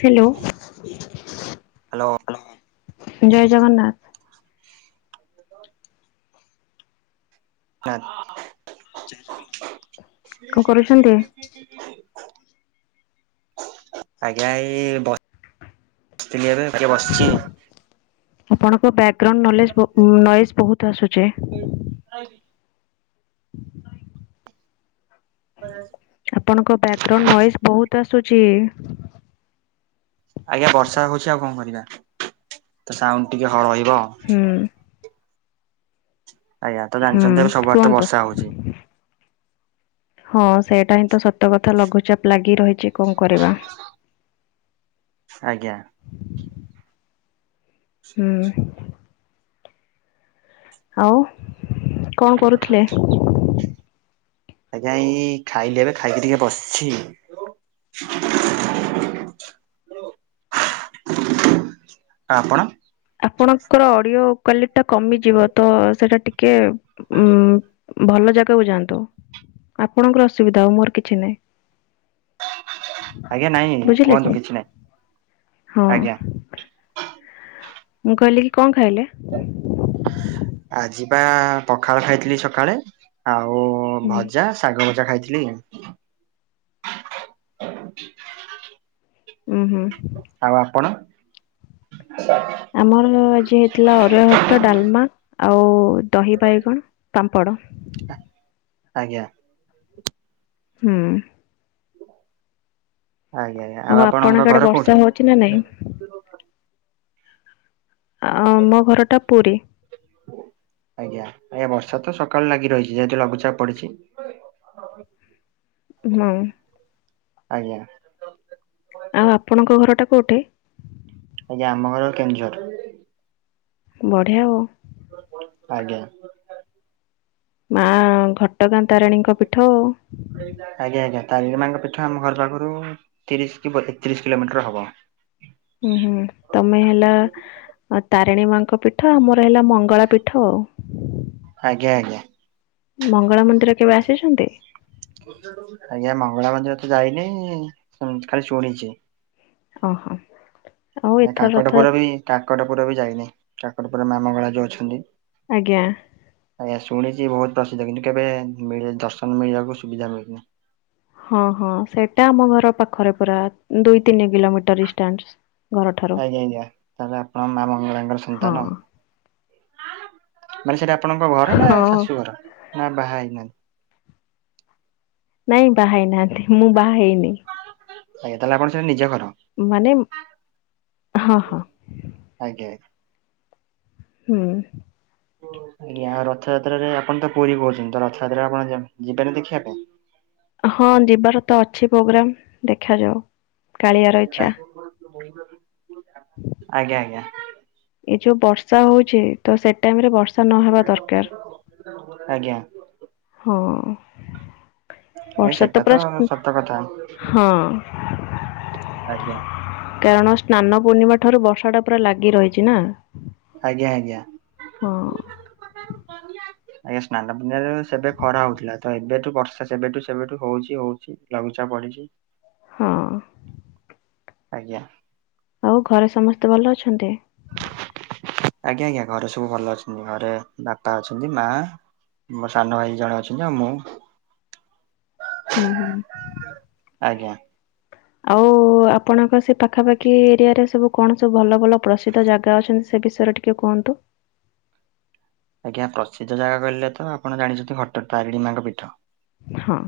Hello hello ଜୟ ଜଗନ୍ନାଥ। [inaudible] କଣ କରୁଛନ୍ତି? ହଁ। ଆଜ୍ଞା ଏଇ ବ ସିଥିଲେରେ ଟିକେ ବସିଛି ଆଉ। ଆପଣଙ୍କ ବ୍ୟାଗ୍ରାଉଣ୍ଡ ନଲେଜ୍ ନଏଜ୍ ବହୁତ ଆସୁଛି। [unintelligible] [unintelligible] ଆପଣଙ୍କ ବ୍ୟାଗ୍ରାଉଣ୍ଡ ନଏଜ ବହୁତ ଆସୁଛି। ଆଜ୍ଞା ବର୍ଷା ହଉଛି ଆଉ କଣ କରିବା ତ ସାଉଣ୍ଡ ଟିକେ ହଳ ରହିବ। ହୁଁ। ଆଜ୍ଞା ତ ହୁଁ ଜାଣିଛନ୍ତି ଏବେ ସବୁଆଡ଼େ ତ କୁହନ୍ତୁ। ବର୍ଷା ହଉଛି। ହଁ ସେଇଟା ହିଁ ତ ସତ କଥା ଲଘୁଚାପ ଲାଗି ରହିଛି କଣ କରିବା? ଆଜ୍ଞା। ହୁଁ। ଆଉ କଣ କରୁଥିଲେ? ଆଜ୍ଞା ଏଇ ଖାଇଲି ଏବେ ଖାଇକି ଟିକେ ବସିଛି। ଆଉ ଆପଣ? ଆପଣଙ୍କର ଅଡ଼ିଓ କ୍ଵାଲିଟି ଟା କମିଯିବ ତ ସେଇଟା ଟିକେ ଉଁ ଭଲ ଜାଗାକୁ ଯାଆନ୍ତୁ। ଆପଣଙ୍କର ଅସୁବିଧା ଆଉ ମୋର କିଛି ନାହିଁ। ଆଜ୍ଞା ନାଇଁ ବୁଝିଲେ କି କୁହନ୍ତୁ କିଛି ନାଇଁ ହଁ ଆଜ୍ଞା। ମୁଁ କହିଲି କି କଣ ଖାଇଲେ? ଆଜି ବା ପଖାଳ ଖାଇଥିଲି ସକାଳେ। ଆଉ ହୁଁ ଭଜା ଶାଗ ଭଜା ଖାଇଥିଲି। ଉଁ ହୁଁ। ଆଉ ଆପଣ? ଆମର ଆଜି ହେଇଥିଲା ଅରୁଆ ଭାତ ଡାଲମା ଆଉ ଦହି ବାଇଗଣ। ପାମ୍ପଡ଼। ଆଜ୍ଞା। ହୁଁ। ଆଜ୍ଞା ଆଜ୍ଞା। ଆଉ ଆପଣଙ୍କ ଆଡ଼େ ବର୍ଷା ହଉଛି ନା ନାଇଁ? ଆ ଆମ ଘରଟା ପୁରୀ। ଆଜ୍ଞା ଆଜ୍ଞା ବର୍ଷା ତ ସକାଳ ଲାଗି ରହିଛି ଯେହେତୁ ଲଘୁଚାପ ପଡ଼ିଛି। [unintelligible] ହୁଁ। ଆଜ୍ଞା। ଆଉ ଆପଣଙ୍କ ଘରଟା କଉଠି? ଆଜ୍ଞା ଆମ ଘର କେନ୍ଦୁଝର। ବଢ଼ିଆ ଆଉ। ଆଜ୍ଞା। ମା ଘଟଗାଁ ତାରାଣୀଙ୍କ ପୀଠ ଆଉ। ଆଜ୍ଞା ଆଜ୍ଞା ତାରିଣୀ ମାଙ୍କ ପୀଠ ଆମ ଘର ପାଖରୁ ତିରିଶ କି ବତ୍ ତିରିଶ କିଲୋମିଟର ହବ। ହୁଁ ହୁଁ ତମେ ହେଲା ତାରିଣୀ ମାଙ୍କ ପୀଠ ଆମର ହେଲା ମଙ୍ଗଳା ପୀଠ ଆଉ। ଆଜ୍ଞା ଆଜ୍ଞା। ମଙ୍ଗଳା ମନ୍ଦିର କେବେ ଆସିଛନ୍ତି? ଆଜ୍ଞା ମଙ୍ଗଳା ମନ୍ଦିର ତ ଯାଇନି ଶୁଣୁ ଖାଲି ଶୁଣିଛି। ଓହୋ। ଆଉ ଏଥର ରଥ କାକଟପୁର ବି କାକଟପୁର ବି ଯାଇନି କାକଟପୁର ମା ମଙ୍ଗଳା ଯୋଉ ଅଛନ୍ତି। ଆଜ୍ଞା। ଆଜ୍ଞା ଶୁଣିଛି ବହୁତ ପ୍ରସିଦ୍ଧ କିନ୍ତୁ କେବେ ମିଳି ଦର୍ଶନ ମିଳିବାକୁ ସୁବିଧା ମିଳୁନି। ହଁ ହଁ ସେଇଟା ଆମ ଘର ପାଖରେ ପୁରା ଦୁଇ ତିନି କିଲମି ଆଜ୍ଞା ଆଜ୍ଞା ତା ହେଲେ ଆପଣ ମା ମଙ୍ଗଳାଙ୍କର ହଁ ସନ୍ତାନ। ମାନେ ସେଟା ଆପଣଙ୍କ ଘର ନା ହଁ ଶାଶୁ ଘର ନା ବାହା ହେଇନାହାନ୍ତି? ନାଇଁ ବାହାହେଇ ନାହାନ୍ତି ମୁଁ ବାହା ହେଇନି। ଆଜ୍ଞା ତା ହେଲେ ଆପଣଙ୍କ ସେଟା ନିଜ ଘର? ମାନେ ହଁ ହଁ। ଆଜ୍ଞା। ହୁଁ ଯାହା ରଥଯାତ୍ରାରେ ଆପଣ ତ ପୁରୀ କହୁଛନ୍ତି ତ ରଥଯାତ୍ରା ଆପଣ ଯିବା ଯିବାନି ଦେଖିବା ପାଇଁ? ହଁ ଯିବାର ତ ଅଛି ପ୍ରୋଗ୍ରାମ୍ ଦେଖାଯାଉ। କାଳିଆର ଆ ଇଚ୍ଛା ଆଜ୍ଞା ଆଜ୍ଞା। ଏ ଯୋଉ ବର୍ଷା ହଉଛି ତ ସେ ଟାଇମ୍ ରେ ବର୍ଷା ନ ହବା ଦରକାର। ଆଜ୍ଞ। ହଁ। ଆଜ୍ଞା ବର୍ଷା ତ ସେଟା ପୁରା ସ ସତ କଥା ହଁ। ଆଜ୍ଞା। କାରଣ ସ୍ନାନ ପୂର୍ଣ୍ଣିମା ଠାରୁ ବର୍ଷା ଟା ପୁରା ଲାଗି ରହିଛି ନା? ଆଜ୍ଞା ଆଜ୍ଞା। ହଁ। [unintelligible] ଆଜ୍ଞା ସ୍ନାନ ପୁର୍ଣ୍ଣିମା ଯେବେ ସେବେ ଖରା ହଉଥିଲା ତ ଏବେଠୁ ବର୍ଷା ସେବେଠୁ ସେବେଠୁ ହଉଛି ହଉଛି ଲଘୁଚାପ ବଢ଼ିଛି। ହଁ। ଆଜ୍ଞା। ଆଉ ଘରେ ସମସ୍ତେ ଭଲ ଅଛନ୍ତି। ଆଜ୍ଞା ଆଜ୍ଞା ଘରେ ସବୁ ଭଲ ଅଛନ୍ତି ଘରେ ବାପା ଅଛନ୍ତି ମା- ମୋ ସାନ ଭାଇ ଜଣେ ଅଛନ୍ତି ଆଉ ମୁଁ। ହୁଁ ହୁଁ ହୁଁ। ଆଜ୍ଞା। ଆଉ ଆପଣଙ୍କ ସେ ପାଖାପାଖି ଏରିଆ ରେ ସବୁ କଣ ସବୁ ଭଲ ଭଲ ପ୍ରସିଦ୍ଧ ଜାଗା ଅଛନ୍ତି ସେ ବିଷୟରେ ଟିକେ ଟିକେ କୁହନ୍ତୁ। ଆଜ୍ଞା ପ୍ରସିଦ୍ଧ ଜାଗା କହିଲେ ତ ଆପଣ ଜାଣିଛନ୍ତି ଘଟ ତାରିଣୀ ମାଙ୍କ ପୀଠ। ହଁ।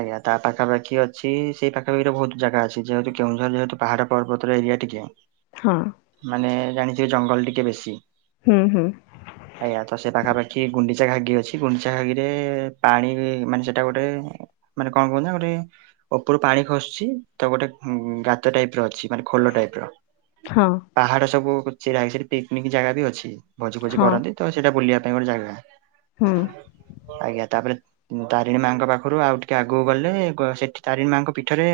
ଆଜ୍ଞା ତା ପାଖାପାଖି ଅଛି ସେଇ ପାଖାପଖିରେ ବହୁତ୍ ଜାଗା ଅଛି ଯେହେତୁ କେଉଁଝର ଯେହେତୁ ପାହାଡ଼ ପର୍ବତର ଏରିଆ ଟିକେ। ହଁ। ମାନେ ଜାଣିଚ ଜଙ୍ଗଲ ଟିକେ ବେଶୀ। ହୁଁ ହୁଁ। [inaudible] ଆଜ୍ଞା ତ ସେ ପାଖାପାଖି ଗୁଣ୍ଡିଚା ଘାଗି ଅଛି ଗୁଣ୍ଡିଚା ଘାଇରେ ପାଣି ବି ମାନେ ସେଟା ଗୋଟେ- ମାନେ କଣ କହୁନ୍ତିନା ଗୋଟେ- ଉପରୁ ପାଣି ଖସୁଛି ତ ଗୋଟେ ଗାତ ଟାଇପ୍ ର ଅଛି ମାନେ ଖୋଲ ଟାଇପ୍ ର। ହଁ। ପାହାଡ଼ ସବୁ ଚିରା ହେଇଛି ପିକି୍ନିକ୍ ଜାଗା ବି ଅଛି ଭୋଜି ଫୋଜି ହଁ କରନ୍ତି ତ ସେଇଟା ବୁଲିବା ପାଇଁ ଗୋଟେ ଜାଗା। ହୁଁ ଆଜ୍ଞା ତାପରେ ତାରିଣୀ ମାଆଙ୍କ ପାଖରୁ ଆଉି ଟି- କେ ଆଗକୁ ଗଲେ ସେଠି ତାରିଣୀ ମା ଙ୍କ ପୀଠରେ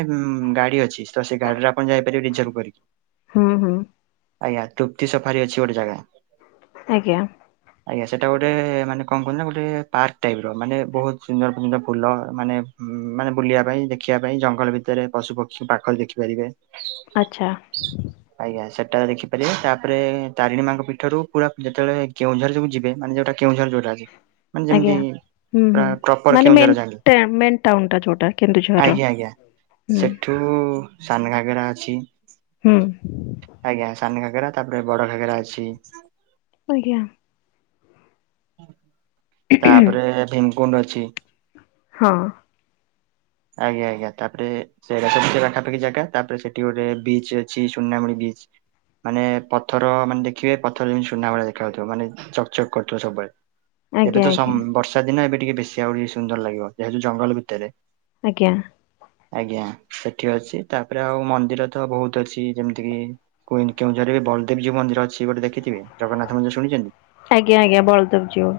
ଗାଡ଼ି ଅଛି ତ ସେ ଗାଡ଼ିରେ ଆପଣ ଯାଇପାରିବେ ରିଜର୍ଭ କରିକି। [inaudible] ହୁଁ ହୁଁ। ଆଜ୍ଞା ତୃପ୍ତି ସଫାରି ଅଛି ଗୋଟେ ଜାଗା। ଆଜ୍ଞା। ଆଜ୍ଞା ସେଟା ଗୋଟେ ମାନେ କଣ କୁହନ୍ତି ନା ଗୋଟେ ପାର୍କ ଟାଇପ୍ ର ମାନେ ବହୁତ ସୁନ୍ଦର ସୁନ୍ଦର ଫୁଲ ମାନେ ହଁ ମାନେ ବୁଲିବା ପାଇଁ ଦେଖିବା ପାଇଁ ଜଙ୍ଗଲ ଭିତରେ ପଶୁ ପକ୍ଷୀଙ୍କୁ ପାଖରେ ଦେଖିପାରିବେ। [inaudible] ଆଚ୍ଛା ଆଜ୍ଞା ସେଟାରେ ଦେଖିପାରିବେ ତାପରେ ତାରିଣୀ ମାଙ୍କ ପୀଠରୁ ପୁରା ଯେତେବେଳେ କେଉଁଝର ଯୋଉ ଯିବେ ମାନେ ଯୋଉଟା- କେଉଁଝର ଯୋଉଟା। ମାନେ ଯେମିତି ଆଜ୍ଞା ହୁଁ ପୁରା ହୁଁ ପ୍ରପର ମାନେ କେଉଁଝର ମେନ୍ ଯାଆନ୍ତି ଟ୍ରାମେଣ୍ଟ- ଟାଉନ ଟା ଯୋଉଟା କେନ୍ଦୁଝର ହୁଁ। ଟୁ ସାନ ଘାଗରା ଅଛି ହୁଁ ଆଜ୍ଞା। ସାନ ଘାଗେରା ତାପରେ ବଡ଼ ଘାଗେରା ଅଛି। ଆଜ୍ଞା। ତାପରେ ଭୀମକୁଣ୍ଡ ଅଛି। ହଁ। ଆଜ୍ଞା ଆଜ୍ଞା ତାପରେ- ସେଇଟା ତ ଜାଗା ଟ୍ରାଫିକ୍ ଜାଗା ତାପରେ ସେଠି ଗୋଟେ ବିଚ୍ ଅଛି ସୁନାମୁଣି ବିଚ୍ ମାନେ ପଥର ମାନେ ଦେଖିବେ ପଥର ଯେମିତି ସୁନା ଭଳିଆ ଦେଖାଯାଉଥିବ ମାନେ- ଚକ୍ ଚକ୍ କରୁଥିବ ସବୁବେଳେ। ଏବେ ଆଜ୍ଞା ତ ସମ୍ ଆଜ୍ଞା ବର୍ଷା ଦିନେ ଏବେ ଟିକେ ବେଶୀ ଆହୁରି ସୁନ୍ଦର ଲାଗିବ ଯେହେତୁ ଜଙ୍ଗଲ ଭିତେରେ। ଆଜ୍ଞା। ଆଜ୍ଞା ସେଠି ଅଛି ତାପରେ ଆଉ ମନ୍ଦିର ତ ବହୁତ ଅଛି ଯେମିତି କିି କୁହି କେଉଁଝରିବେ ବଳଦେବ ଯୀଉ ମନ୍ଦିର ଅଛି ଗୋଟେ ଦେଖଥିବେ ଜଗନ୍ନାଥନ୍ଦିର ଶୁଣିଛନ୍ତି। ଆଜ୍ଞା ଆଜ୍ଞା ବଳଦେବ ଯିୟୁ।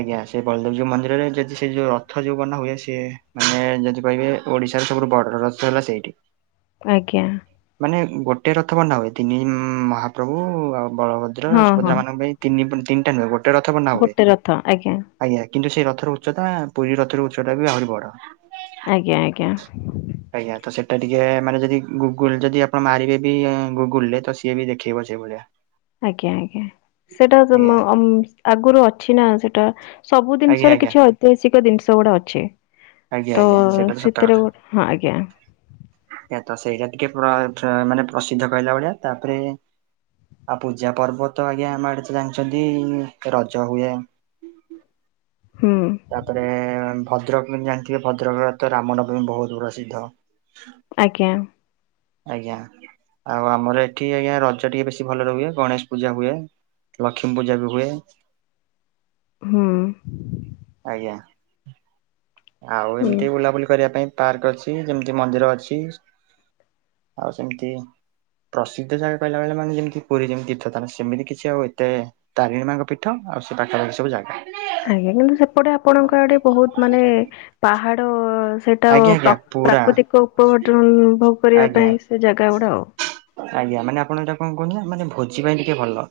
ଆଜ୍ଞା ସେ ବଳଦେବ ଯୋଉମନ୍ଦିରରେ ଯଦି ସେ ଯୋଉ ରଥ ଯୋଉ ବନା ହୁଏ ସିଏ ମାନେ ଯଦି କହିବେ ଓଡିଶାର ସବୁଠୁ ବର୍ଡର ରଥ ହେଲା ସେଇଠି। ଆଜ୍ଞା। ମାନେ ଗୋଟେ ରଥ ବାନ। ହୁଏ ତିନି ମହାପ୍ରଭୁ ଆଉ ବଳଭଦ୍ର ହଁ ହଁ ସୁଭଦ୍ରା ମାନଙ୍କ ପାଇଁ ତିନି ତିନିଟା ନୁହେଁ ଗୋଟେ ରଥବନା ହୁଏ। ଗୋଟେ ରଥ ଆଜ୍ଞା ଆଜ୍ଞା କିନ୍ତୁ ସେଇ ରଥର ଉଚ୍ଚତା ପୁରୀ ରଥର ଉଚ୍ଚତାା ବି ଆହୁରି ବଡ। ଆଜ୍ଞା ଆଜ୍ଞା। ଆଜ୍ଞା ତ ସେଇଟା ଟିକେ ମାନେ ଯଦି ଗୁଗୁଲ ଯଦି ଆପଣ ମାରିବେ ବି ଗୁଗୁଲରେ ତ। ସିଏ ବି ଦେଖିଇବ ସେଭଳିଆ। ଆଜ୍ଞା ଆଜ୍ଞା ସେଟା ଆଜ୍ଞା ଆଗରୁ ଅଛି ନା ସେଟା। ସବୁ ଆଜ୍ଞା ଜିନିଷର ଆଜ୍ଞା କିଛି ଐତିହାସିକ ଜିନିଷ ଗୁଡା ଅଛି। ଆଜ୍ଞା ତ ଆଜ୍ଞା ସେଇଟା ତ ସେଥିରେ ହଁ ଆଜ୍ଞା। ଏ ତ ସେଇଟା ଟିକେ ମାନେ ପ୍ରସିଦ୍ଧ କହିଲା ଭଳିଆ ତାପରେ ଆଉ ପୂଜା ପର୍ବ ତ ଆଜ୍ଞା ଆମ ଆଡେ ତ ଜାଣିଛନ୍ତି ରଜ ହୁଏ। ହୁଁ। ତାପରେ ଭଦ୍ରକ ବି ଜାଣିଥିବେ ଭଦ୍ରକରେ ତ ରାମନବମୀ ବହୁତ ପ୍ରସିଦ୍ଧ। ଆଜ୍ଞା। ଆଜ୍ଞା। ଆଉ ଆମର ଏଠି ଆଜ୍ଞା ରଜ ଟିକେ ବେଶୀ ଭଲ ରୁହଏ ଗଣେଶ ପୂଜା ହୁଏ। ଲକ୍ଷ୍ମୀ ପୂଜା ବି ହୁଏ। ହଁ। ଆଜ୍ଞା। ଆଉ ହୁଁ ଏମିତି ବୁଲାବୁଲି କରିବା ପାଇଁ ପାର୍କ ଅଛି ଯେମିତି ମନ୍ଦିର ଅଛି। ଆଉ ସେମିତି। ପ୍ରସିଦ୍ଧ ଜାଗା କହିଲା ମାନେ ଯେମିତି ପୁରୀ ଯେମିତି ତୀର୍ଥାନ ସେମିତି କିଛି ଆଉ ଏତେ ତାରିଣୀ ମାଙ୍କ ପୀଠ ଆଉ ସେ ପାଖାପାଖି ସବୁ ଜାଗା। ଆଜ୍ଞା କିନ୍ତୁ ସେପଟେ ଆପଣଙ୍କ ଆଡେ ବହୁତ ମାନେ ପାହାଡ ସେ। ଟା ଆଜ୍ଞା ଆଜ୍ଞା ପୁରା ପ୍ରାକୃତିକ ଉପବର୍ଟନ ଭୋଗ କରିବା ଆଜ୍ଞା ପାଇଁ ସେ ଜାଗା ଗୁଡା। ଆଜ୍ଞା ମାନେ ଆପଣ ଏଟା କଣ କହୁଛନ୍ତି ନା ମାନେ ଭୋଜି ପାଇଁ ଟିକେ ଭଲ।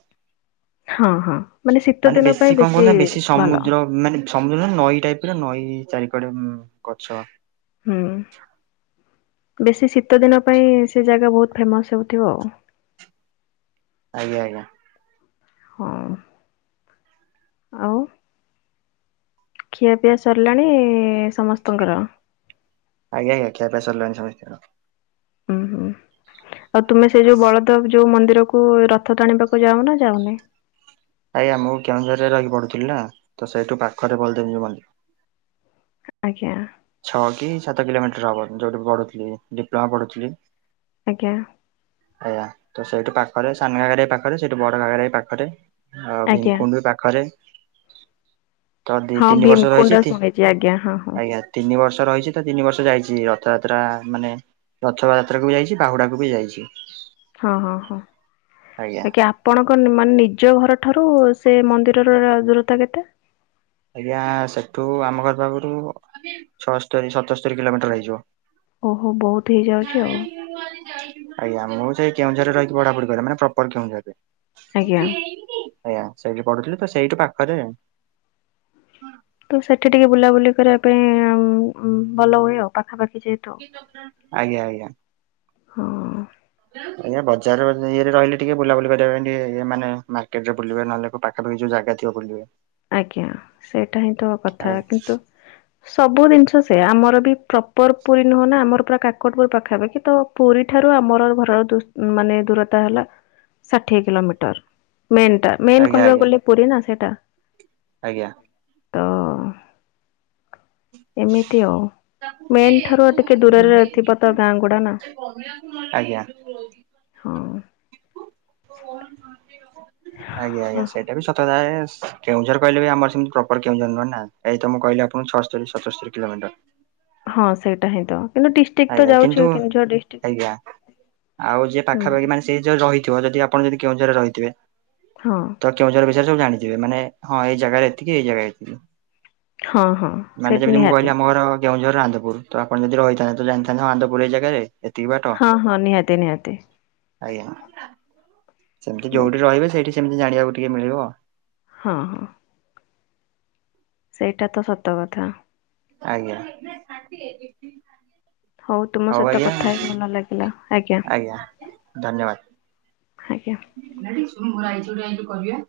ହଁ ହଁ ଶୀତ ମାନେ ଦିନ ପାଇଁ ବେଶୀ କଣ କହୁନା ବେଶୀ ଭଲ ସମୁଦ୍ର ମାନେ ସମୁଦ୍ର ନଈ ଟାଇପରେ ନଈ ଚାରି ପଟେ ଗଛ। ହୁଁ ବେଶୀ ଶୀତ ଦିନ ପାଇଁ ସେ ଜାଗା ବହୁତ ଫେମସ ହଉଥିବ। ଆଜ୍ଞା ଆଜ୍ଞା। ହଁ। ଆଉ ଖିଆପିଆ ସରିଲାଣି ସମସ୍ତଙ୍କର। ଆଜ୍ଞା ଆ୍ଞା। ଖିଆ ପିଆ ସାରିଲଣି ସମସ୍ତ କର। ହୁଁ ହୁଁ ଆଉ ତୁମେ ସେ ଯୋଉ ବଳଦେବ ଯୋଉ ମନ୍ଦିରକୁ କୁ ରଥ ଟାଣିବାକୁ ଯାଉ ନା ଯାଉନି। ଆଜ୍ଞା ମୁଁ କେଉଁଝରରେ ରହିି ପଢ଼ୁଥିଲନା ତ ସେଇଠୁ ପାଖରେ ବଳଦେବଜିଉ ମନ୍ଦିର। ଆଜ୍ଞା। ଛଅ କି ସାତ କିଲୋମିଟର ହବ ଯୋଉଠି ପଢୁଥିଲି ଡିପ୍ଲୋମା ପଢୁଥିଲି। ଆଜ୍ଞା। ଆଜ୍ଞା ସେଇଠୁ ପାଖରେ ସାନ ଘାଗର ପାଖରେ ସେଇଠୁ ବଡ ଘାଗର ପାଖରେ। ଆଉ ଆଜ୍ଞା ଭିଙ୍କୁଣ୍ଡ ବି ପାଖରେ। ତ ଦି ହଁ ତିନି ବର୍ଷ ଭୀମକୁଣ୍ଡ ରଇଚିନ୍ତି ଶୁଣିଛି ଆଜ୍ଞା ହଁ ହଁ। ଆଜ୍ଞା। ତିନି ବର୍ଷ ରହିଛି ତ ତିନି ବର୍ଷ ଯାଇଛି ରଥଯାତ୍ରା ମାନେ ରଥ ଯାତ୍ରାକୁ ବି ଯାଇଛି ବାହୁଡ଼ାକୁ ବି ଯାଇଛି। ହଁ ହଁ ହଁ ଆଜ୍ଞା [unintelligible] ଆପଣଙ୍କ ମାନେ ନିଜ ଘରଠାରୁ ସେ ମନ୍ଦିରର ଦୂରତା କେତେ? ଆଜ୍ଞା ସେଠୁ ଆମ ଘର ପାଖରୁ ଛଅସ୍ତରୀ ସତସ୍ତରୀ କିଲୋମିଟର ହେଇଯିବ। ଓହୋ ବହୁତ ହେଇଯାଉଛି ଆଉ। ଆଜ୍ଞା ମୁଁ ସେଇ କେଉଁଝରରେ ରହିକି ପଢାପଢି କରେ ମାନେ ପ୍ରପର କେଉଁଝରରେ। ଆଜ୍ଞା। ଆଜ୍ଞା ସେଇଠି ପଢୁଥିଲି ତ ସେଇଠୁ ପାଖରେ। ହଁ ତ ସେଠି ଟିକେ ବୁଲାବୁଲି କରିବା ପାଇଁ ଭଲ ହୁଏ ଆଉ ପାଖାପାଖି ଯେହେତୁ ଆଜ୍ଞା ଆଜ୍ଞା। ହଁ ଆଜ୍ଞା ବଜାର ଇଏରେ ରହିଲେ ଟିକେ ବୁଲାବୁଲି କରିବା ପାଇଁ ମାନେ ମାର୍କେଟ ରେ ବୁଲିବେ ନହେଲେ ପା ଯୋଉ ଜାଗା ଥିବ ବୁଲିବେ। ଆଜ୍ଞା ସେଇଟା ହିଁ ତ କଥା କିନ୍ତୁ ସବୁ ଜିନିଷ ସେ ଆମର ବି ପ୍ରପର ପୁରୀ ନୁହଁ ନା ଆମର ପୁରା କାକଟପୁର ପାଖାପାଖି ତ ପୁରୀ ଠାରୁ ଆମର ଘରର ମାନେ ଦୂରତା ହେଲା ଷାଠିଏ କିଲୋମିଟର ମେନ୍ ଟା ମେନ୍ ଆଜ୍ଞା କହିବାକୁ ଆଜ୍ଞା ଗଲେ ପୁରୀ ନା ସେଟା ଆଜ୍ଞା। ତ ଏମିତି ଆଉ ମେନ୍ ଠାରୁ ଆଉ ଟିକେ ଦୂରରେ ଥିବ ତ ଗାଁ ଗୁଡା ନା। ଆଜ୍ଞା। ଆଜ୍ଞା ହଁ। ହଁ ଆଜ୍ଞା ସେଇ ଏ ବି ସତତା କେଉଁଝର କହିଲେ ବି ଆମର ସେମିତି ପ୍ରପର କେଉଁଝର ନୁହେଁ ନା ଏଇ ତମ କହିଲେ ଆପଣ ଛସ୍ତରି ପଚସ୍ତରୀ କିଲୋମଟର। ହଁ ସେଇଟା ହିଁ ତ କିନ୍ତୁ ଡ଼ି ଆଜ୍ଞା କିନ୍ତୁ ଆଜ୍ଞା ଆଉ ଯିଏ ହୁଁ। ପାଖାପାଖି ମାନେ ସେ ଯଉ ରହିିବ ଯଦି ଆପଣ ଯଦି କେଉଁଝରରେ ରହିଥିବେ ହଁ। ତ କେଉଁଝୋର ବିଷୟରେ ସବୁ ଜାଣିଥିବେ ମାନେ ହଁ ଏଇ ଜାଗାରେ ଏତିକି ଏଇ ଜାଗାରେ ଏତିକି। ହଁ ହଁ ମାନେ ସେଇଠି ଯେମିତି ମୁଁ ନିହାତି କହିଲି ଆମ ଘର କେଉଁଝର ଆନ୍ଦପୁର ତ ଆପଣ ଯଦି ରହିଥାନ୍ତେ ତ ଜାଣିଥାନ୍ତେ ଆନ୍ଦପୁର ଏଇ ଜାଗାରେ ଏତିକି ବାଟ ହଁ ହଁ ନିହାତି ନିହାତି। ଆଜ୍ଞା। ସେମିତି ଯୋଉଠି ରହିବେ ସେଇଠି ସେମିତି ଜାଣିବାକୁ ଟିକେ ମିଳିବ। ହଁ ହଁ। ସେଇଟା ତ ସତ କଥା। ଆଜ୍ଞା। ହଉ ତୁମ ସହିତ କଥା ହେଇ ଭଲ ଲାଗିଲା ଆଜ୍ଞା। ଆଜ୍ଞା। [unintelligible] କରିବା।